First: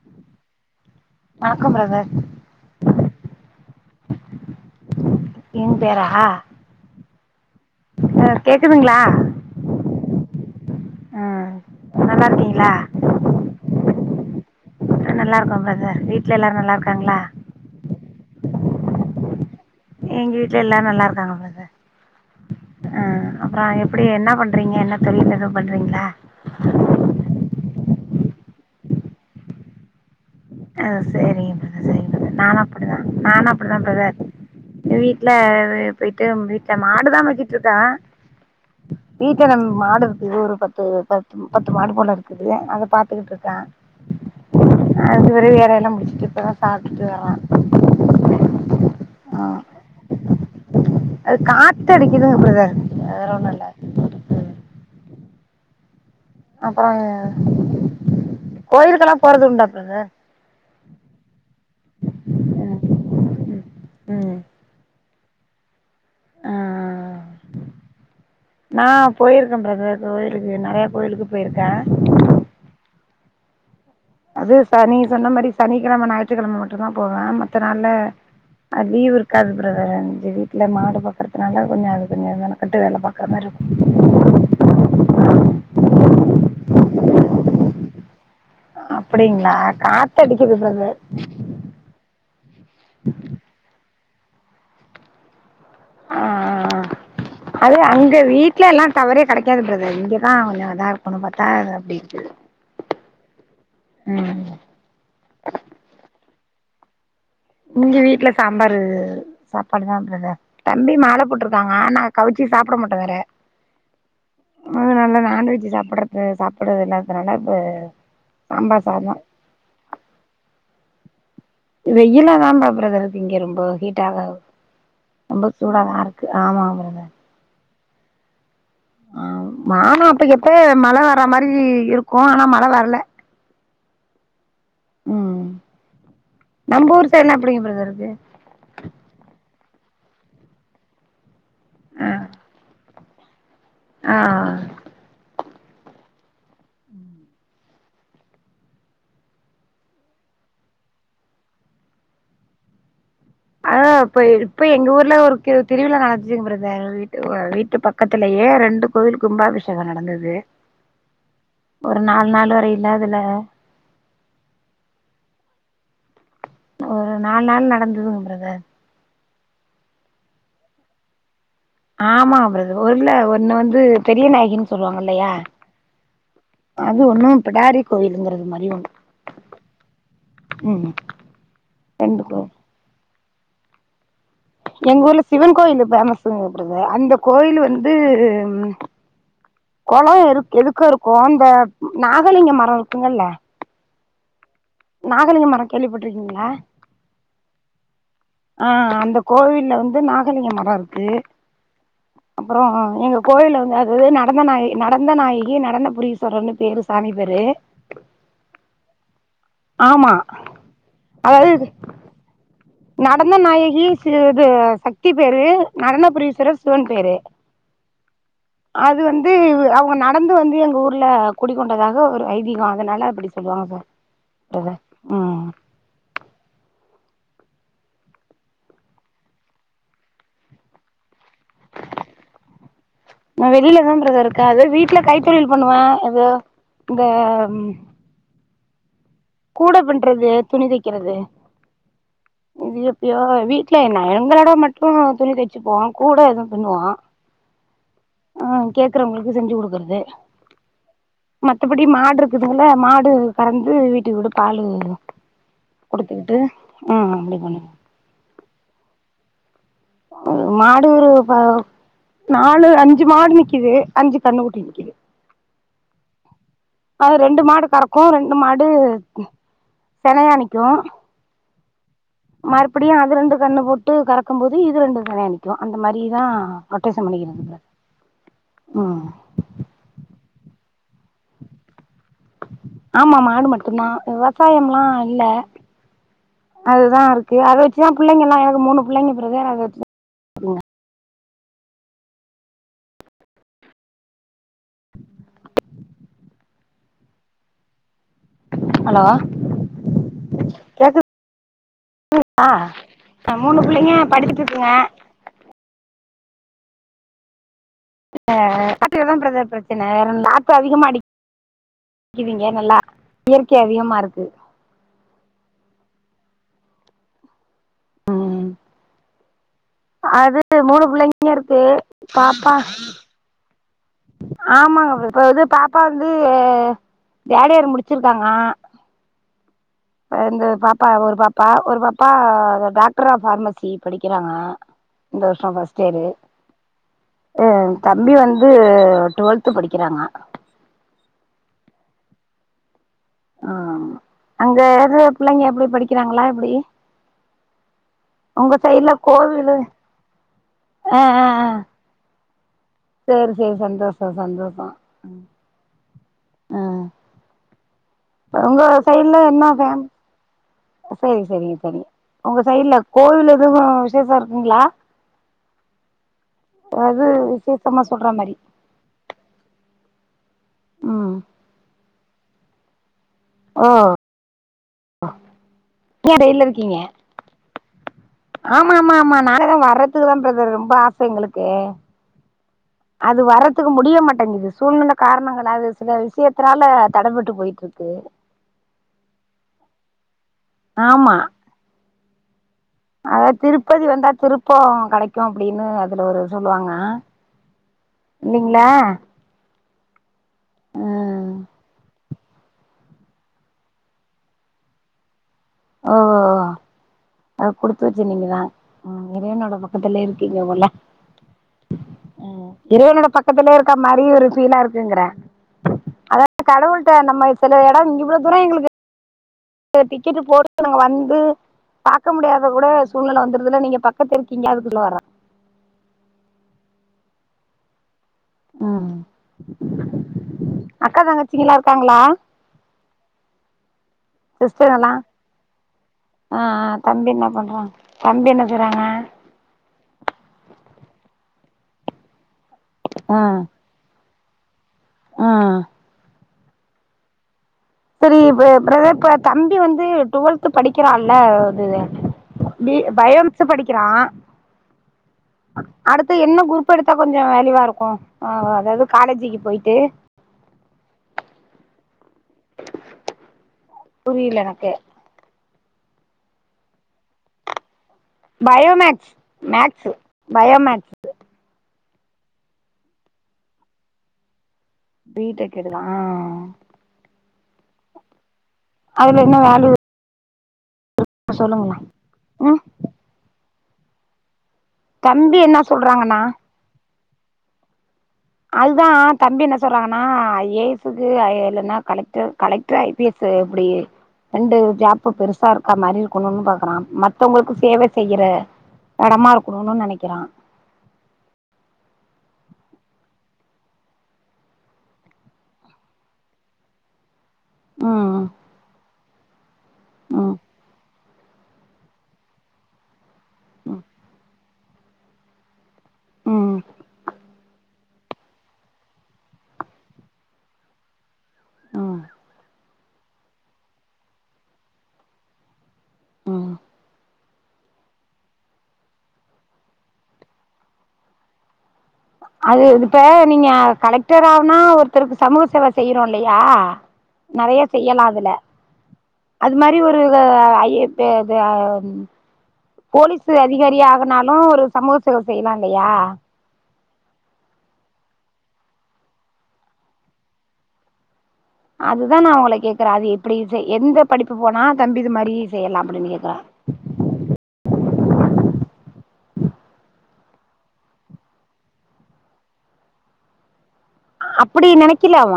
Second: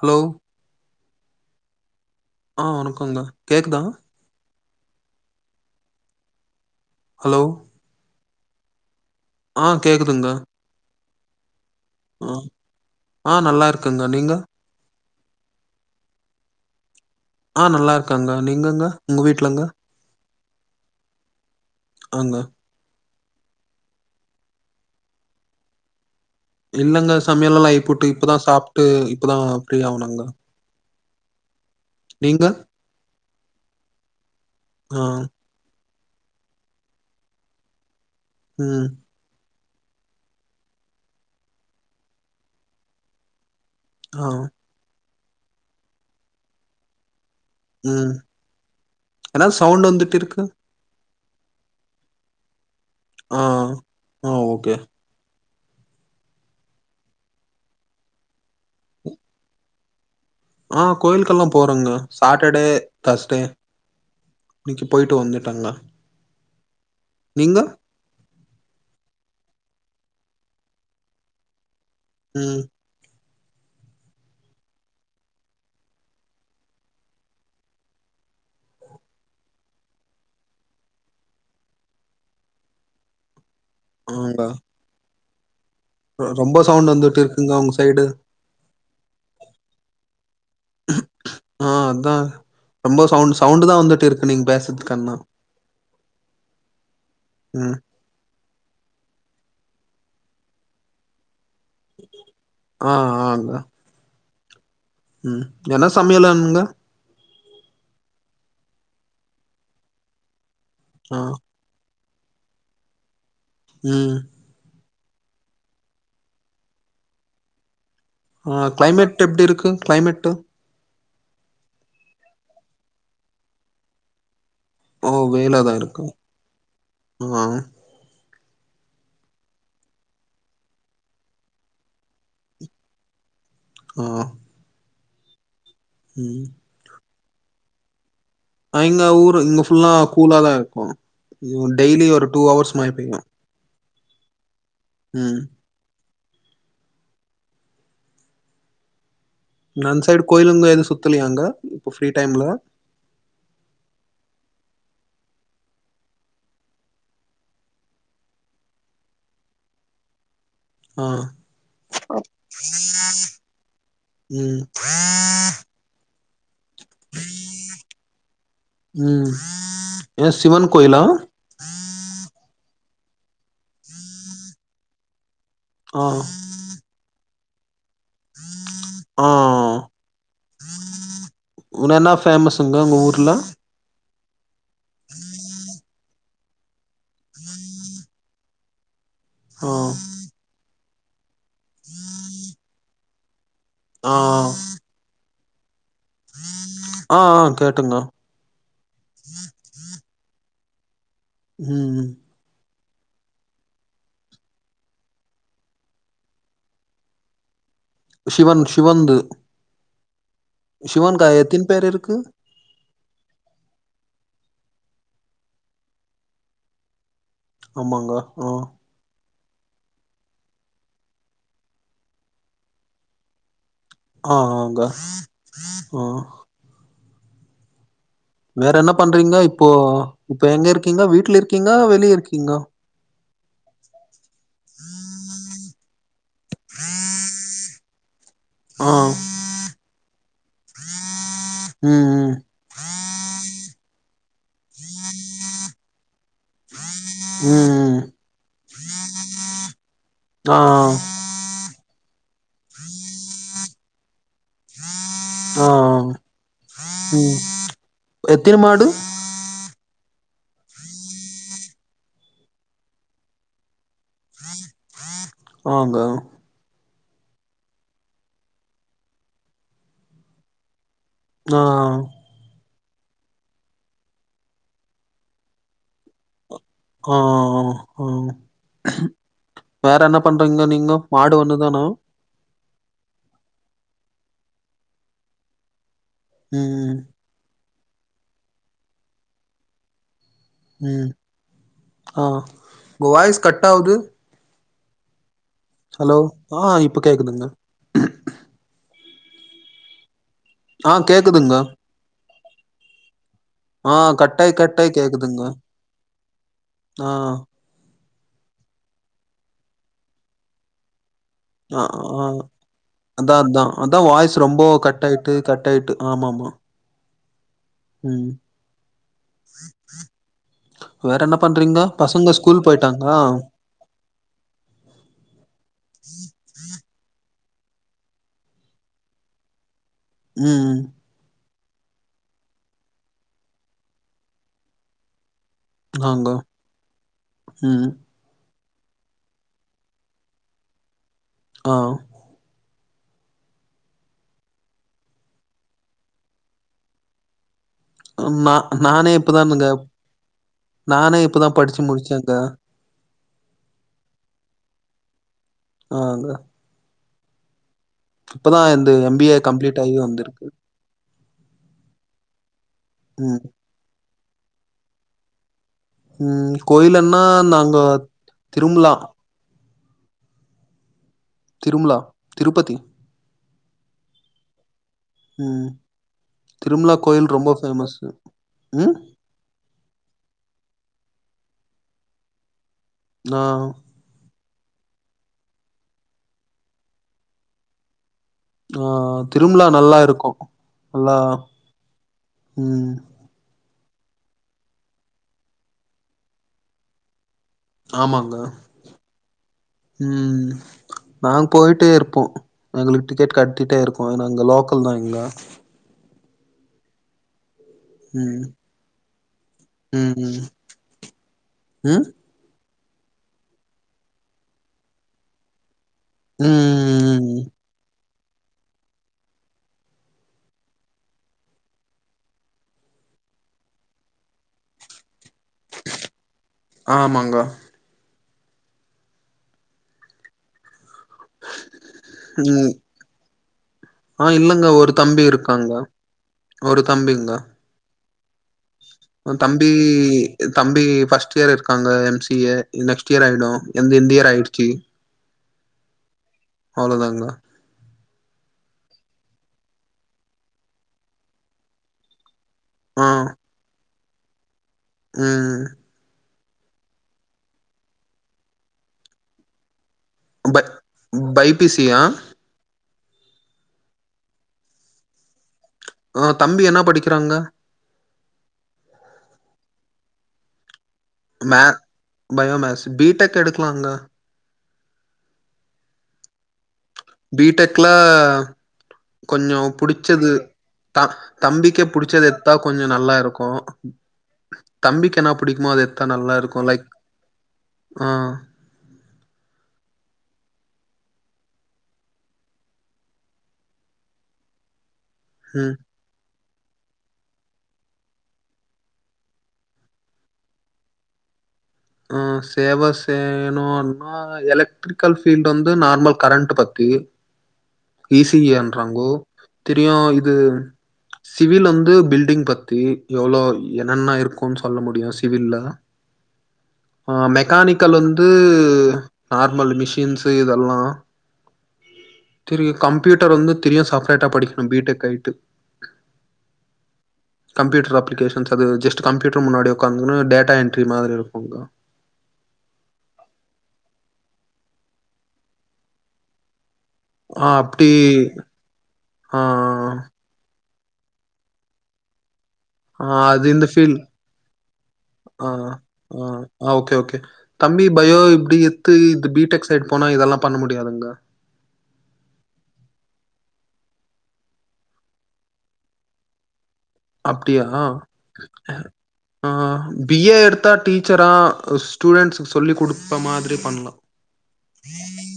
Hello! வணக்கம் brother ஆஹ் வணக்கங்கா கேக்குதா? என் பேராஹா? ஹலோ! சார் கேக்குதுங்களா ஆஹ் கேக்குதுங்க ஆஹ் ஆஹ் ஆஹ் நல்லா இருக்குங்க நீங்க நல்ல இருக்கும் பிரதர் வீட்டில் எல்லாரரும் நல்லா இருக்காங்களா ஆஹ் நல்லா இருக்காங்க நீங்கங்க உங்க வீட்டுலங்க எங்க வீட்டு்ல எல்லாரும் நல்லா இருக்காங்க பிரதர் ஆங்க அஹ் அப்புறம் எப்படி என்ன பண்றீங்க என்ன தொழில் எதுவும் பண்றீங்களா இல்லங்க சமையல எல்லாம் ஆகி போட்டு இப்பதான் சாப்பிட்டு இப்பதான் ஃப்ரீ ஆகனாங்க அ சேரி அ சரிங் சார் நானு அப்படிதா நானு அப்படிதா ப்ரதர் எங்க ஆ வீட்ல அது பொயிட்டு வீட்ல மாடுதான் வச்சிட்ருக்க ம் வீக்கனம் மாடு இருக்குது ஒரு பத்து பத்து பத்து மாடு போல இருக்குது அத பாத்துக்கிட்ருக்கே ஆஹ் அலஞ்சபெறவ் வேலையெல்லா முடிச்சிட்டு இப்பொதா சாப்டுட்டு வர்ர உம் எனால் ஆ சவுண்ட் வந்துட்ருக்கு அது காத்தடிக்குதுங்க ப்ரதர் ஆஹ் ஆஹ் ஓகே அப்புறங் கோயிலுக்கெல்லா போறது உண்டா ப்ரதர் ஆஹ் கோயில்க்கெல்லா போறங்க சாட்டர்டே தஸ்டே ம் ம் இன்னைக்கு பொயிட்டு வந்துட் ட்டங்க ஆ நீங்க நா பொயிருக்க ப்ரதர் கோயிலுக்கு நெறைய கோயிலுக்கு பொயிருக்கே உம் அது சனி சொன்ன மாதிரி சனிக்கிழமை ஞாயிற்றுக்கிழமை மட்டுந்தா போவே மத்த நாள்ல அ லீவ் இருக்காது ப்ரதர் அஞ்சி வீட்டுல மாடு பாக்கறதுனால கொஞ்செ அது கொஞ்செ மெனக்கட்டு வேலை பாக்குறமாரி இருக்கு ஆங்க உ ரொம்ப சவுண்ட் வந்துட்டு இருக்குங்க உங்க சைடு அப்டிங்ளா காத்தடிக்கிது ப்ரதர் ஆ அதா ப்ப நீங்க பேசர்து கண்ணா ஆஹ் ஆஹ் ஆஹ் அதே அங்க வீட் ட்லலா டவரே கெடைக்காது ப்ரதர் இங்கதான் கொஞ்சொம் இதா இருக்குனு பாத் தா அப்டி இருக்குது ஆ உம் என்ன சமையலானுங்க இங்க வீட்ல சாம்பாரு சாப்பாடு தா ப்ரதர் தம்பி மால ஆ போட்ருக்காங்க ஆனா கவுச்சி சாப்ட மாட்டொ வேற ம் அதுனால நான்வெஜ்ஜி சாப்புட்றது சாப்புட்றது அதுனால இப் ஆஹ் கிளைமேட் எப்டி இருக்கு கிளைமெட்டு வெயிலாதா ப ப்ரதர் இருக்கு இங்க ரொம்பொ ஹீட்டாக ஓ ரொம்ப வெயிலா தா இருக்கு சூடாதாருக்கு ஆமா ப்ரதர் ஆ ஆஹ் மானொ அப்பைக்கப்ப மழ வர மாரி இருக்கு ஆனா மழ வரல ஆஹ் உஹ்ம் உம் சைட்னா எப்படி ப்ரோ இருக்கு அஹ் இங்க ஊரு இங்க ஃபுல்லா கூலாதா இருக்கு ஒ டெய்லி ஒரு டூ அவர்ஸ் மழை பெய்யு ஆஹ் ஆஹ் உஹ்ம் ன அந்த சைடு கோயிலுங்க எது சுத்துலையா அங்க இப்ப ஃப்ரீ டைம்ல அதா இப்ப இப்ப எங்க ஊர்ல ஒரு கு திருவிழா நடந்துச்சுங்க பிரதர் வீட்டு வ வீட்டு பக்கத்துலயே ரெண்டு கோவில் கும்பாபிஷேக நடந்தது ஆ ஒரு நாலு நாள் வரை இல்லாதுல ம் ஒரு நாலு நாள் நடந்ததுங்க பிரதர் ம் ஏ சிவன் கோயிலா ஆமா பிரதர் ஒரில்ல ஒ இன்னொ வந்து பெரிய நாயகின்னு சொல்லுவாங்க அல்லையா அது ஒண்ணு பிடாரி கோயிலுங்கிறது மாரி ஒண்ணு ஆஹ் ம் உன என்னா ரெண்டு ஃபேமஸுங்க அங்க ஊர் ல்ல எங்கூர்ல சிவன் கோயில் ஃபேமஸ் [unintelligible] அந்த கோயில் வந்து ம் ஆ குளொ இருக் எதுக்கு இருக் கும் இந்த நாகலிங்க மர இருக்குங்கல்ல ஆஹ் நாகலிங்க மர கேள்விப்பட்டிருக்கீங்களா ஆ ஆ கேட்டுங்க ஆஹ் அந்த கோவில்ல வந்து நாகலிங்க மர இரு இது உஹ்ம் உம். எங்க கோயில்ல வந்து அது நடந்த நாயகி நடந்த நாயகி நடன புரீஸ்வரன்னு பேரு சாமி பேரு சிவன் சிவன்ந்து. ஆமா. சிவன் காயத்தின் பேர் இருக்கு. நடன நாயகி சு இது சக்தி பேரு நடன புரடீசுரர் சிவன் பேரு ஆமாங்க ஆஹ் அது வந்து அவங்க நடந்து வந்து எங்க ஊர்ல குடிக்கொண்டதாக ஒரு ஐதீகம் அதனால அப்படி சொல்லுவாங்க சார். ஆஹ் பிரதர் ஆங்க ம் ஆஹ். வேற என்ன பண்றீங்க இப்போ இப்போ எங்க இருக்கீங்கா வீடல இருக்கீங்கா வெளிய இருக்கீங்க நான் வெளில தான் பிரதர் இ அதோ வீட்டுல கைத்தொழில் பண்ணுவேன் ஏதோ இந்த ஆஹ் கூட பிண்றது துணி தைக்கிறது ம் இது எப்பயோ வீட்ல என்ன எங்களோட மட்டும் துணி தைச்சு போவோான் கூட எதுவும் பண்ணுவான் ம் ம் ம் ஆஹ் கேக்குறவங்களுக்கு செஞ்சு கொடுக்குறது ஆ மத்தபடி மாடு இருக்குதுால மாடு கறந்து வீ குட்டி கூட பாலு ஆஹ் குடுத்துக்கிட்டு ம் உம் அப்டி பண்ணுவோ எத்த மாடு மாடு ஒரு பா நாலு அஞ்சு மாடு நிக்குது அஞ்சு கண்ண ஊட்டி நிக்குது ஆங்க அது ரெண்டு மாடு கறக்கும் ரெண்டு மாடு செனையணிக்கும் ஆஹ் மபடியும் அது ரெண்டு கண்ணு போட்டு கறக்கும் போது இது ரெண்டு கணையாணிக்கும் அந்த மாதிரிதான் ஆஹ் ஹ் ம் வேற என்ன பண்றீங்கோ நீங்க மாடு ஒண்ணு தானா ஆமா மாடு மட்டும்தான் விவசாயம் எல்லாம் இல்ல ம் அதுதான் இருக்கு அதவச் தான் பிள்ளைங்கலாம் எனக்கு மூணு பிள்ளைங்க பிரதர் அத வச்சு தா உம் ஆஹ் இப்ப வாய்ஸ் கட்ட ஆகுது [unintelligible] ஆஹ் இப்போ கேக்குதுங்க ஹலோ. ஆஹ் கேக்குதுங்க தா ஆ மூணு பிள்ளைங்க ஆஹ் படிச்சுட்டு கட்டாய் இருக்குங்க கட்டாய் கேக்குதுங்க ஆஹ் அதுல [unintelligible] தான் பிரச்சனை நாத்த அதிகமா அடி ஆஹ் ஆஹ் அதான் இயற்கை அதான் அதிகமா அதான் இருக்கு வாய்ஸ் ரொம்ப கட் ஆயிட்டு கட் ஆயிட்டு ஆமா ஆமா உம் அது மூணு வேற பிள்ளைங்க என்ன இருக்கு பண்றீங்க பசங்க பாப்பா ஸ்கூல் போயிட்டாங்களா ஆமாங்க வ இது இப்ப இது பாப்பா வந்து அ தேட் யேர் முடிச்சிருக்காங்க. ந்து ம் பாப்பா ஒரு பாப்பா ப்பா ஒரு பாப்பா வ டாக்டர் ஆஃப் ஃப்பார்மசி படிக்கிறாங்க இந்த வருஷ ஷோ பஸ்ட்டு யேரு ஆங்க அ ம் தம்பி வந்து இது உ டுவெல்த் படிக்கிறாங்க. அ அ அங்க எது பிள்ளைங்க எப்டி படிக்கிறாங்களா? எப்டி? ம் உங்க சைட்ல நா-நானே கோவிலு இப்பதாம்ங்க ஆ நானே ஆ ஆ இப்பதா படிச்சு முடிச்சே அ சேரி சேரி சந்தோஷோ சந்தோஷோ அ ஆஹங்க அ உங்க சைட்ல ஏ இன்னா கம்ப்ளீட் ஃபேமஸ் ஆகி வந்திருக்கு செரி செரிங்க செரிங்க உங்க சைட்ல கோவில் ம் எதுவு விசேஷோ இருக் குங்ளா? ம் கோயிலன்னா நாங்கோ சொல்ற மாரி திரும்லா ம் திரும்லா திருப்பதி ஒ [unintelligible] ம் நீங்க டெய்லி இருக்கீங்க திரும்லா கோயில் ரொம்ப ஃபேமஸு ஆமா ஆமா ம் ஆமா நாங்கதா வர்றதுக்குதா பிரதர் ரொம்ப ஆச எங்களுக்கு க்க அது ஆ வர்றதுக்கு முடிய மாட்டேங்குது. சூழ்நில காரணங்களா அது சில விஷ்யத்தனால தடப்பட்டு போயட்டுருக்கு. அ திருமலா நல்லா இருக்கு நல்லா ஆமா ம் அத திருப் பதி வந்தா திருப்போ கெடைக்கு அப்டின்னு அதுல ஒரு சொல்லுவாங்க. ஆமாங்க இல்லிங்ளா ம் நாங் போய்ட்டே இருப்போ எங்ளுக்கு டிக்கெட் கட்டிட்டே இருக்கு ஏன்னா இங்க லோக்கல்தா இங்க ஓ [unintelligible] குடுத்து வச்சு நீங்கதா ம் ம் இறைவனோட பக்கத்துலே ம் ம் இருக்கீங்க போல ம் இறைவனோட பக்கத்துலே இருக்க மாரி ஒரு ஃபீலா இருக்குங்க்ற அதாவ கடவுள்ட்ட ம் நம்ம ம் சில எடோ [unintelligible] ப்பனா எங்களுக்கு டிக்கெட்டு [unintelligible] ங்க வந்து பாக்க முடியாத கூட சூழ்நில வந்துருதுல நீங்க பக்கத்து இருக்கீங்க அதுக்கு சொல்ல வரே ஆமாங்க ம் அக்கா தங்கச்சிங்கலா இருக்காங்ளா ம் ஆ இல்லங்க ஒரு தம்பி இருக்காங்க ஆ ஆ ஒரு தம்பி என்ன தம்பிங்க பண்றா தம்பி என்ன செய்றாங்க தம்பி தம்பி ஃபர்ஸ்ட் இயர் இருக்காங்க M C A next year ஆயிடூ எந் இண்டியா பேங்கி ஆ அவ்ளோதாங்கா செரி ப்ர ப்ரதர் ப தம்பி வந்து டுவெல்த் படிக்கிறால்ல அது பி ஆ பயோமேக்ஸ் படிக்கிறா ம் அடுத்து என்னப் குருப் எடுத்தா கொஞ்சோ வேளியூவா இருக்கூ அதாவ்து காலேஜுக்கு போய்ட்டு பட் பைபிசியா புரியலனக்கு ஆ தம்பி என்ன படிக்கிறாங்க பயோமேக்ஸ் மேக்ஸ் பயோமேக்ஸ் மே பயோமேஸ் பீ டெக் எடுக்கலாங்க பீ டெக் எடுக்லா ஆ பீ டெக்ல அதுல என்ன கொஞ்சோ வேல்யூ புடிச்சது த சொல்லுங்களே தம்பிக்கே புடிச்சது எத்தா ம் கொஞ்சொ நல்லாருக்கூ தம்பிக்கு என்ன தம்பி புடிக்குமோ அது எத்தா சொல்றாங்கன்னா நல்லாருக்கூ லைக் ஆ அதுதா தம்பி என்ன சொல்றாங் ஆ ஐ ஏ எஸூக்கு ஐ இல்லேனா collector collector I P S இப்டி ரெண்டு ஜாப் ப்ப பெருசா இருக்கா ம் மாரி இருக்கணூம்பா க்யா மத்தவங்களுக்கு சேவ செய்ற எடமா இருக்கணூனு நெனைக்கிறா ம் சேவ செய்ணுனா எலக்ட்ரிக்கல் ஃபீல்டு வந்து நார்மல் கரண்ட் பத்தி ஈ ம் சி ஏ என்றாங்கோ தெரியூ இது ம் சிவில் வந்து பில்டிங் பத்தி எவ்ளோ என்னன்ன இருக் ஒன் சொல்ல முடியூ சிவில்ல ம் ஆ மெக்கானிக் கல் வந்து நார்மல் மிஷின்ஸு இதெல்லா ம் இதுகு கம்ப்யூட்டர் வந்து திரியு சப்ரேட்டா படிக்கணு பி டெக் ஐ டு ம் கம்ப்யூட்டர் அப்ளிகேஷன்ஸ் அது ஜஸ்ட்டு கம்யூட்டர் முன்னாடி உக்காந்துனு டேட்டா என்ட்ரி மாதிரி இருக் குங்க அது இப்ப நீங்க கலெக்டர் ஆனா ஒருத்தருக்கு சமூக சேவ செய்யறோ இல்லயா ஆ நெறைய அப்டி செய்யலா அதுல ஆ அது மாரி ஒரு அ, ஐ ஏ தே அது ஆ ம் ஆ போலீஸ் அது இந்த அதிகாரி ஃபீல் ஆகனாலு ஒரு சமூக சேவ செய்யலா இல்லயா கே தம்பி பயோ இப்டி எத்து இது பி டெக் சைடு் போனா இதெல்லா பண்ண முடியாதுங்க அது தா நா உங்கள கேக்கறே அது எப்டி சே எந்த படிப்பு போனா தம்பி இது மாரி செய்யலா அப்டின்னு கேக்கறே அப்டியா எ ஆ பி ஏ எடுத்தா டீச்சரா அ ஸ்டூடெண்ட்ஸ்க் சொல்லி் குடுத்த மாதிரி பண்லா அப்பிடி நெனைக்கல அவ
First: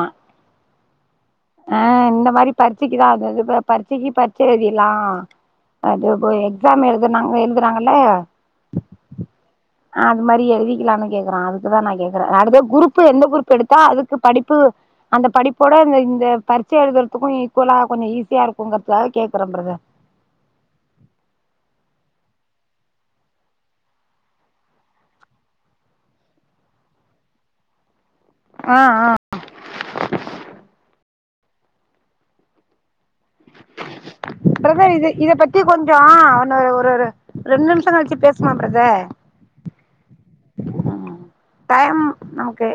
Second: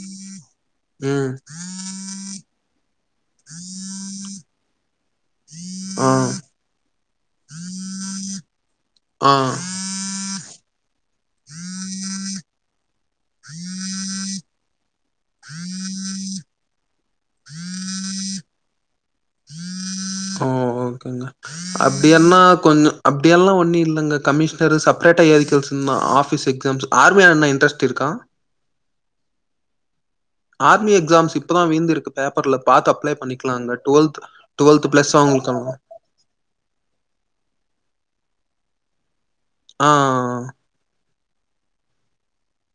ம் ஆ இந்த மாரி படிச்சி இது அதது ப்ப பரிச்சைக்கு பரிச்ச எழுதிர்லா அது ஆ இப்போ எக்ஸாமு இதுனாங் எழுதறாங்கல்ல ஆ அது மாரி எழுதிக்கலானு கேக்கறா அதுக்கு தா நா கேக்கறே அதுக்கு பேரு குரூப் பு எந்த குருப் எடுத்தா அதுக்கு படிப்பு அந்த படிப்போட இந்த இந் து பரிச்ச எழுதற த்துக்கு ஈக்லோ கொஞ்ச ஈஸியா இருக்குங்கறத் தா கேக்கறே ப்ரதர் அப்டியென்னா கொஞ்சோ அப்படியெல்லா ஒன்னு இல்லங்க கமிஷனரு செப்ரேட்டா ஏரிக்கல்ஸ்ன்னா ஆஃபீஸ் எக்ஸாம்ஸு ஆர்மியான்ன இன்ட்ரெஸ்ட் இருக்கா ஆ ஆ ஆர்மி எக்ஸாம்ஸ் இப்பதா வீழ்திருக்கு பேப்பர்ல பாத் அப்ளே ப்ரதர் இது இத பத்தி அவங்களுக்கெல்லா கொஞ்சோ ஒன்னு ஒரு ஒரு ரெண் நிம்ஷோ கழிச்சு பே ஸ்லா ப்ரத ஆஹ் ம் டைம் நமக்கு